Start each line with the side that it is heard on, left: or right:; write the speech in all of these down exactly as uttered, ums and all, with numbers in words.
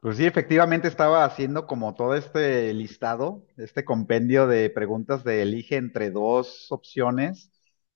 left: Pues sí, efectivamente estaba haciendo como todo este listado, este compendio de preguntas de elige entre dos opciones.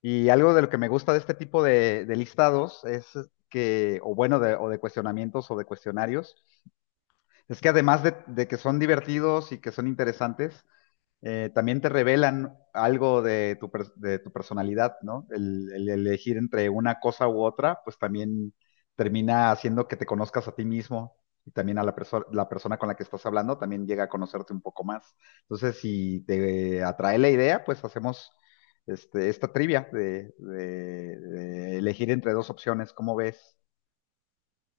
left: Y algo de lo que me gusta de este tipo de, de listados es que, o bueno, de, o de cuestionamientos o de cuestionarios, es que además de, de que son divertidos y que son interesantes, eh, también te revelan algo de tu, pers- de tu personalidad, ¿no? El, el elegir entre una cosa u otra, pues también termina haciendo que te conozcas a ti mismo y también a la, perso- la persona con la que estás hablando también llega a conocerte un poco más. Entonces, si te atrae la idea, pues hacemos este, esta trivia de, de- de elegir entre dos opciones, ¿cómo ves?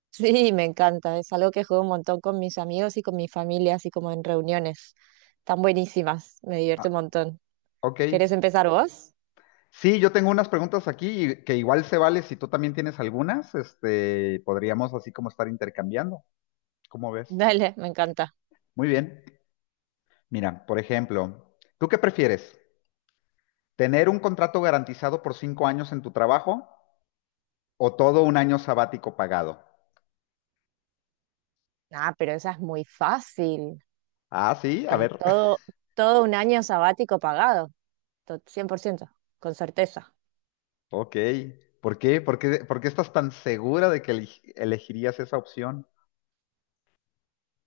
right: Sí, me encanta. Es algo que juego un montón con mis amigos y con mi familia, así como en reuniones. Están buenísimas. Me
left: Ah,
right: divierte un montón.
left: ok.
right: ¿Querés empezar vos?
left: Sí, yo tengo unas preguntas aquí y que igual se vale si tú también tienes algunas, este, podríamos así como estar intercambiando. ¿Cómo ves?
right: Dale, me encanta.
left: Muy bien. Mira, por ejemplo, ¿tú qué prefieres? ¿Tener un contrato garantizado por cinco años en tu trabajo o todo un año sabático pagado?
right: Ah, pero esa es muy fácil.
left: Ah, sí, a
right: Eh,
left: ver.
right: todo, todo un año sabático pagado. To- cien por ciento, con certeza.
left: Ok. ¿Por qué? ¿Por qué, por qué estás tan segura de que elegi- elegirías esa opción?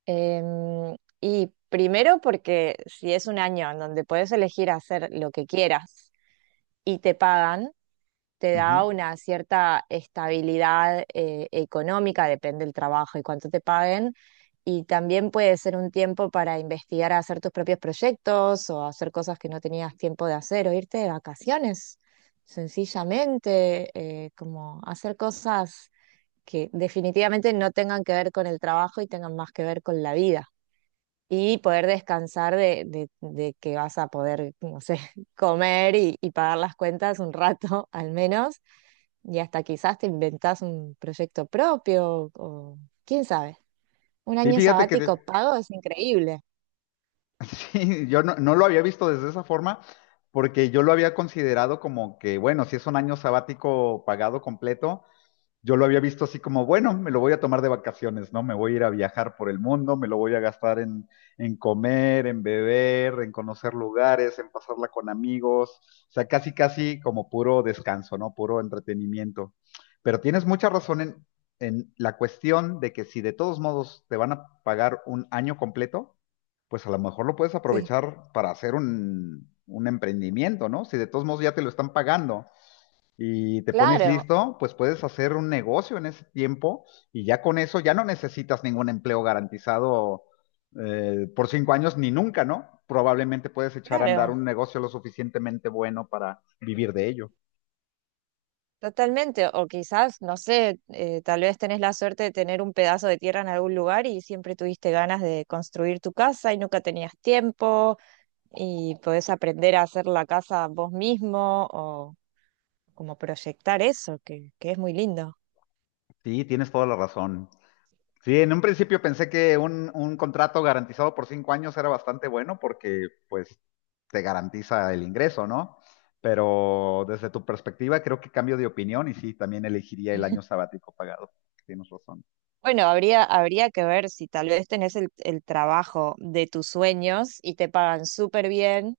right: Em, y primero porque si es un año en donde puedes elegir hacer lo que quieras y te pagan, te da
left: Ujú.
right: una cierta estabilidad eh, económica, depende del trabajo y cuánto te paguen. Y también puede ser un tiempo para investigar, hacer tus propios proyectos o hacer cosas que no tenías tiempo de hacer o irte de vacaciones, sencillamente, eh, como hacer cosas que definitivamente no tengan que ver con el trabajo y tengan más que ver con la vida y poder descansar de, de- de que vas a poder, no sé, comer y, y pagar las cuentas un rato al menos, y hasta quizás te inventás un proyecto propio, o quién sabe, un
left: Sí,
right: año
left: fíjate que de-
right: sabático pago es increíble.
left: Sí, yo no, no lo había visto desde esa forma porque yo lo había considerado como que, bueno, si es un año sabático pagado completo, yo lo había visto así como, bueno, me lo voy a tomar de vacaciones, ¿no? Me voy a ir a viajar por el mundo, me lo voy a gastar en, en comer, en beber, en conocer lugares, en pasarla con amigos, o sea, casi, casi como puro descanso, ¿no? Puro entretenimiento. Pero tienes mucha razón en, en la cuestión de que si de todos modos te van a pagar un año completo, pues a lo mejor lo puedes
right: Sí,
left: aprovechar para hacer un, un emprendimiento, ¿no? Si de todos modos ya te lo están pagando y te pones
right: claro,
left: listo, pues puedes hacer un negocio en ese tiempo y ya con eso ya no necesitas ningún empleo garantizado eh, por cinco años ni nunca, ¿no? Probablemente puedes echar a andar
right: claro.
left: un negocio lo suficientemente bueno para vivir de ello.
right: Totalmente, o quizás, no sé, eh, tal vez tenés la suerte de tener un pedazo de tierra en algún lugar y siempre tuviste ganas de construir tu casa y nunca tenías tiempo, y podés aprender a hacer la casa vos mismo o como proyectar eso, que, que es muy lindo.
left: Sí, tienes toda la razón. Sí, en un principio pensé que un, un contrato garantizado por cinco años era bastante bueno porque pues te garantiza el ingreso, ¿no? Pero desde tu perspectiva creo que cambio de opinión y sí, también elegiría el año sabático pagado. Tienes razón.
right: Bueno, habría, habría que ver si tal vez tenés el, el trabajo de tus sueños y te pagan súper bien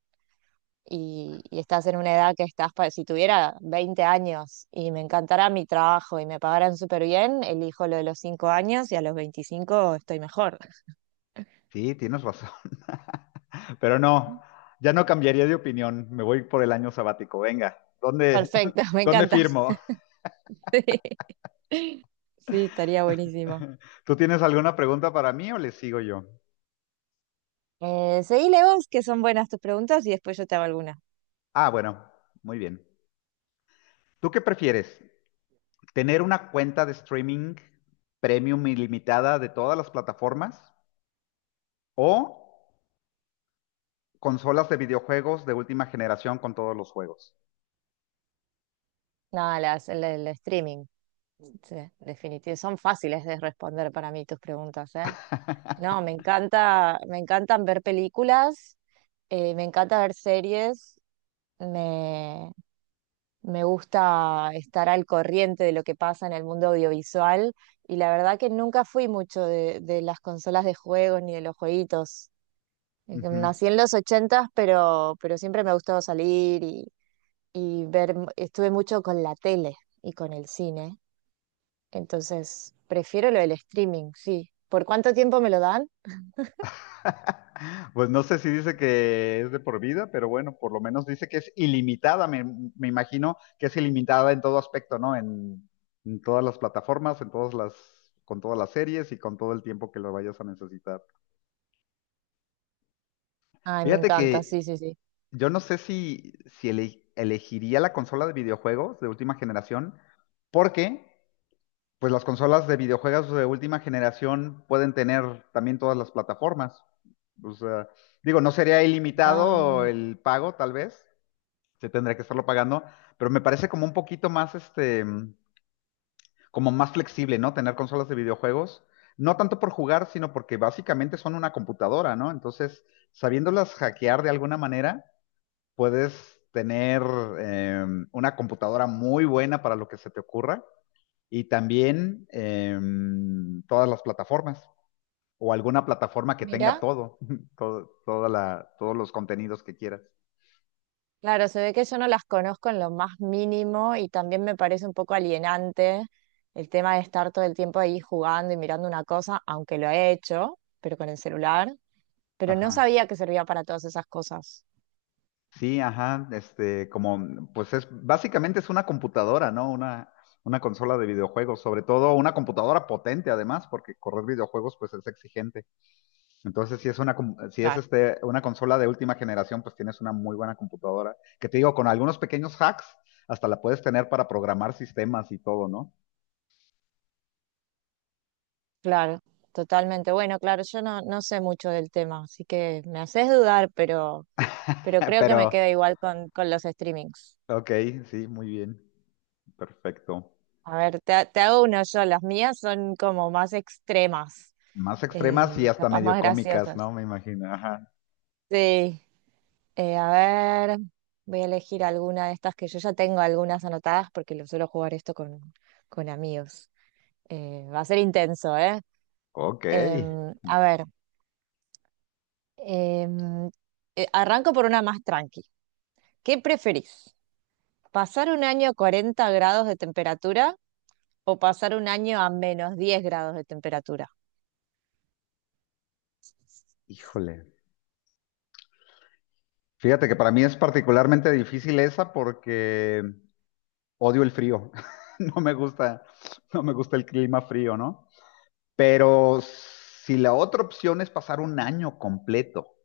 right: y, y estás en una edad que estás, pa- si tuviera veinte años y me encantara mi trabajo y me pagaran súper bien, elijo lo de los cinco años y a los veinticinco estoy mejor.
left: Sí, tienes razón. Pero no, ya no cambiaría de opinión. Me voy por el año sabático. Venga, ¿dónde,
right: Perfecto, me
left: dónde
right: encanta.
left: firmo?
right: Sí, sí, estaría buenísimo.
left: ¿Tú tienes alguna pregunta para mí o le sigo yo?
right: Eh, seguile vos, que son buenas tus preguntas, y después yo te hago alguna.
left: Ah, bueno, muy bien. ¿Tú qué prefieres? ¿Tener una cuenta de streaming premium ilimitada de todas las plataformas o consolas de videojuegos de última generación con todos los juegos?
right: No, las, el, el streaming. Sí, definitivo. Son fáciles de responder para mí tus preguntas, ¿eh? No, me encanta, me encantan ver películas, eh, me encanta ver series, me, me gusta estar al corriente de lo que pasa en el mundo audiovisual y la verdad que nunca fui mucho de, de las consolas de juegos ni de los jueguitos. Eh,
left: Ujú.
right: Nací en los ochentas, pero, pero siempre me ha gustado salir y ver, estuve mucho con la tele y con el cine, entonces prefiero lo del streaming, sí. ¿Por cuánto tiempo me lo dan?
left: Pues no sé si dice que es de por vida, pero bueno, por lo menos dice que es ilimitada. Me, me imagino que es ilimitada en todo aspecto, ¿no? En, en todas las plataformas, en todas las, con todas las series y con todo el tiempo que lo vayas a necesitar.
right: Ay, me
left: Fíjate
right: encanta, sí,
left: que
right: sí, sí.
left: yo no sé si, si ele- elegiría la consola de videojuegos de última generación, porque pues las consolas de videojuegos de última generación pueden tener también todas las plataformas. O sea, digo, no sería ilimitado
right: Ah,
left: el pago, tal vez, se tendría que estarlo pagando, pero me parece como un poquito más, este, como más flexible, ¿no? Tener consolas de videojuegos, no tanto por jugar, sino porque básicamente son una computadora, ¿no? Entonces, sabiéndolas hackear de alguna manera, puedes tener eh, una computadora muy buena para lo que se te ocurra y también em, todas las plataformas o alguna plataforma que tenga
right: mira,
left: todo, todo, toda la, todos los contenidos que quieras.
right: claro, se ve que yo no las conozco en lo más mínimo y también me parece un poco alienante el tema de estar todo el tiempo ahí jugando y mirando una cosa, aunque lo he hecho, pero con el celular, pero no
left: Ajá.
right: sabía que servía para todas esas cosas.
left: Sí, ajá, este, como, pues es, básicamente es una computadora, ¿no? Una, una consola de videojuegos, sobre todo una computadora potente además, porque correr videojuegos pues es exigente. Entonces, si es una, com- si es este, una consola de última generación, pues tienes una muy buena computadora, que te digo, con algunos pequeños hacks, hasta la puedes tener para programar sistemas y todo, ¿no?
right: Claro, totalmente. Bueno, claro, yo no, no sé mucho del tema, así que me haces dudar, pero, pero creo que me
left: Pero,
right: quedo igual con, con los streamings.
left: ok, sí, muy bien. Perfecto.
right: A ver, te, ha- te hago uno yo, las mías son como más extremas,
left: Más extremas y
right: eh,
left: hasta
right: capaz más
left: medio cómicas,
right: graciosas.
left: ¿no? Me imagino. Ajá.
right: Sí, eh, a ver, voy a elegir alguna de estas que yo ya tengo algunas anotadas porque lo suelo jugar esto con, con amigos. Eh, va a ser intenso, ¿eh?
left: Ok.
right: Em, a ver, em, eh, arranco por una más tranqui. ¿Qué preferís? ¿Pasar un año a cuarenta grados de temperatura o pasar un año a menos diez grados de temperatura?
left: Híjole. Fíjate que para mí es particularmente difícil esa porque odio el frío. No me gusta, no me gusta el clima frío, ¿no? Pero si la otra opción es pasar un año completo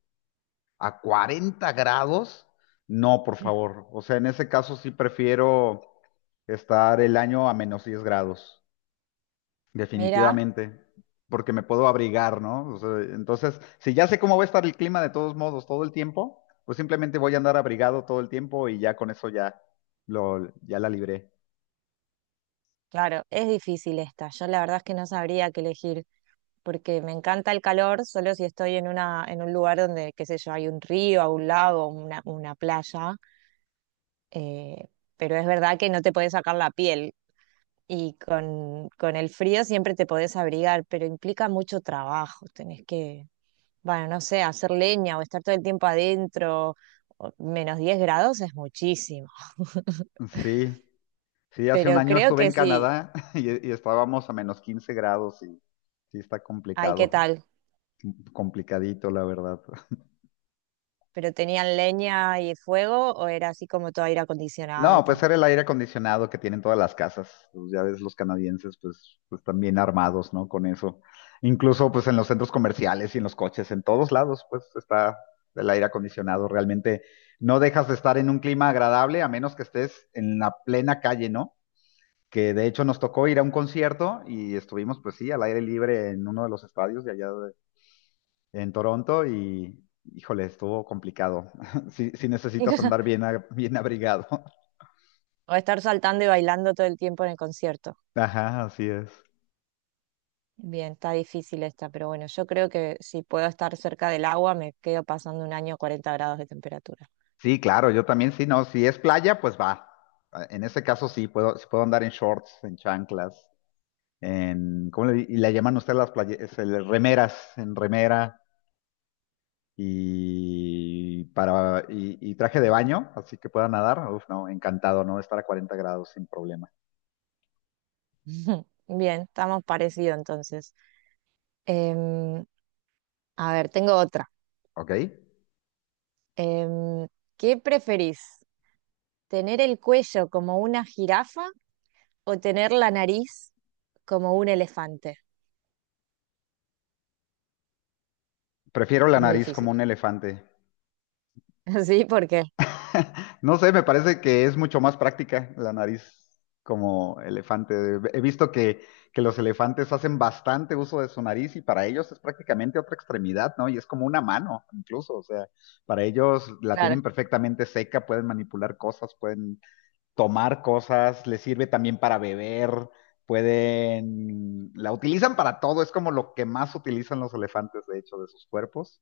left: a cuarenta grados, no, por favor. O sea, en ese caso sí prefiero estar el año a menos diez grados.
right: Mira,
left: Definitivamente, porque me puedo abrigar, ¿no? O sea, entonces, si ya sé cómo va a estar el clima de todos modos todo el tiempo, pues simplemente voy a andar abrigado todo el tiempo y ya con eso ya lo, ya la libré.
right: claro, es difícil esta. Yo la verdad es que no sabría qué elegir porque me encanta el calor, solo si estoy en una, en un lugar donde, qué sé yo, hay un río, un lago, una, una playa. eh, pero es verdad que no te podés sacar la piel y con, con el frío siempre te podés abrigar, pero implica mucho trabajo. Tenés que, bueno, no sé, hacer leña o estar todo el tiempo adentro, o- menos diez grados es muchísimo.
left: Sí, sí, hace un
right: Pero
left: año
right: creo
left: estuve
right: que
left: en
right: sí.
left: Canadá y, y estábamos a menos quince grados y sí está
right: Ay, ¿qué
left: complicado,
right: tal?
left: complicadito, la verdad.
right: ¿Pero tenían leña y fuego o era así como todo aire acondicionado
left: No,
right: y
left: pues
right: tal?
left: era el aire acondicionado que tienen todas las casas. Pues ya ves, los canadienses, pues, pues están bien armados, ¿no? Con eso. Incluso, pues, en los centros comerciales y en los coches, en todos lados, pues, está el aire acondicionado. Realmente no dejas de estar en un clima agradable a menos que estés en la plena calle, ¿no? Que de hecho nos tocó ir a un concierto y estuvimos, pues sí, al aire libre en uno de los estadios de allá de- en Toronto y, híjole, estuvo complicado. Si necesitas andar bien, a- bien abrigado.
right: O estar saltando y bailando todo el tiempo en el concierto.
left: Ajá, así es.
right: Bien, está difícil esta, pero bueno, yo creo que si puedo estar cerca del agua, me quedo pasando un año a cuarenta grados de temperatura.
left: Sí, claro, yo también sí, no, si es playa, pues va. Ah, en ese caso sí, puedo, sí puedo andar en shorts, en chanclas, en, ¿cómo le, di- y le llaman ustedes las playas? Remeras, en remera y para, y, y traje de baño, así que pueda nadar. Uf, no, encantado, ¿no? Estar a cuarenta grados sin problema.
right: Bien, estamos parecidos entonces. Em, a ver, tengo otra.
left: ¿Ok?
right: Em, ¿Qué preferís? ¿Tener el cuello como una jirafa o tener la nariz como un elefante?
left: Prefiero la
right: Es muy
left: nariz como
right: difícil.
left: un elefante.
right: Sí, porque,
left: No sé, me parece que es mucho más práctica la nariz como elefante. He visto que, que los elefantes hacen bastante uso de su nariz y para ellos es prácticamente otra extremidad, ¿no? Y es como una mano, incluso. O sea, para ellos la
right: claro,
left: tienen perfectamente seca, pueden manipular cosas, pueden tomar cosas, les sirve también para beber, pueden, la utilizan para todo, es como lo que más utilizan los elefantes, de hecho, de sus cuerpos,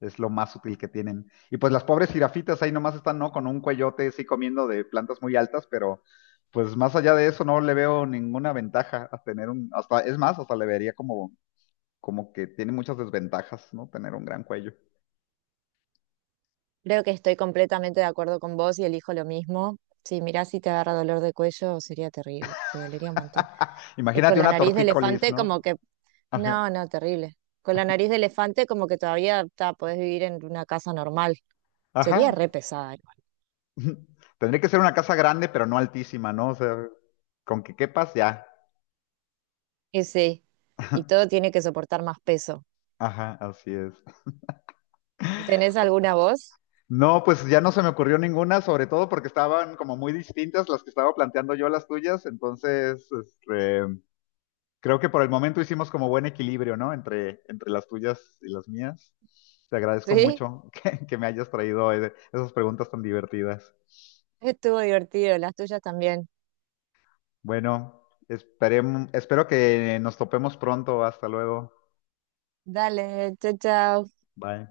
left: es lo más útil que tienen. Y pues las pobres jirafitas ahí nomás están, ¿no? Con un cuellote, sí, comiendo de plantas muy altas, pero pues más allá de eso no le veo ninguna ventaja a tener un, hasta, es más, hasta le vería como, como que tiene muchas desventajas, ¿no? Tener un gran cuello.
right: creo que estoy completamente de acuerdo con vos y elijo lo mismo. Sí, mirá, si te agarra dolor de cuello sería terrible, te dolería un montón. Y con
left: Imagínate
right: la
left: una
right: nariz de
left: tortícolis,
right: elefante como
left: ¿no?
right: que,
left: Ajá.
right: no, no, terrible. Con la nariz de elefante como que todavía ta, podés vivir en una casa normal. Sería re
left: Ajá.
right: pesada.
left: Tendría que ser una casa grande, pero no altísima, ¿no? O sea, con que quepas ya.
right: Y sí, y todo tiene que soportar más peso.
left: Ajá, así es.
right: ¿Tenés alguna voz?
left: No, pues ya no se me ocurrió ninguna, sobre todo porque estaban como muy distintas las que estaba planteando yo a las tuyas, entonces este, creo que por el momento hicimos como buen equilibrio, ¿no? Entre, entre las tuyas y las mías. Te agradezco
right: Sí,
left: mucho que, que me hayas traído eh, esas preguntas tan divertidas.
right: estuvo divertido, las tuyas también.
left: Bueno, esperem- espero que nos topemos pronto. Hasta luego.
right: Dale, chao, chao.
left: Bye.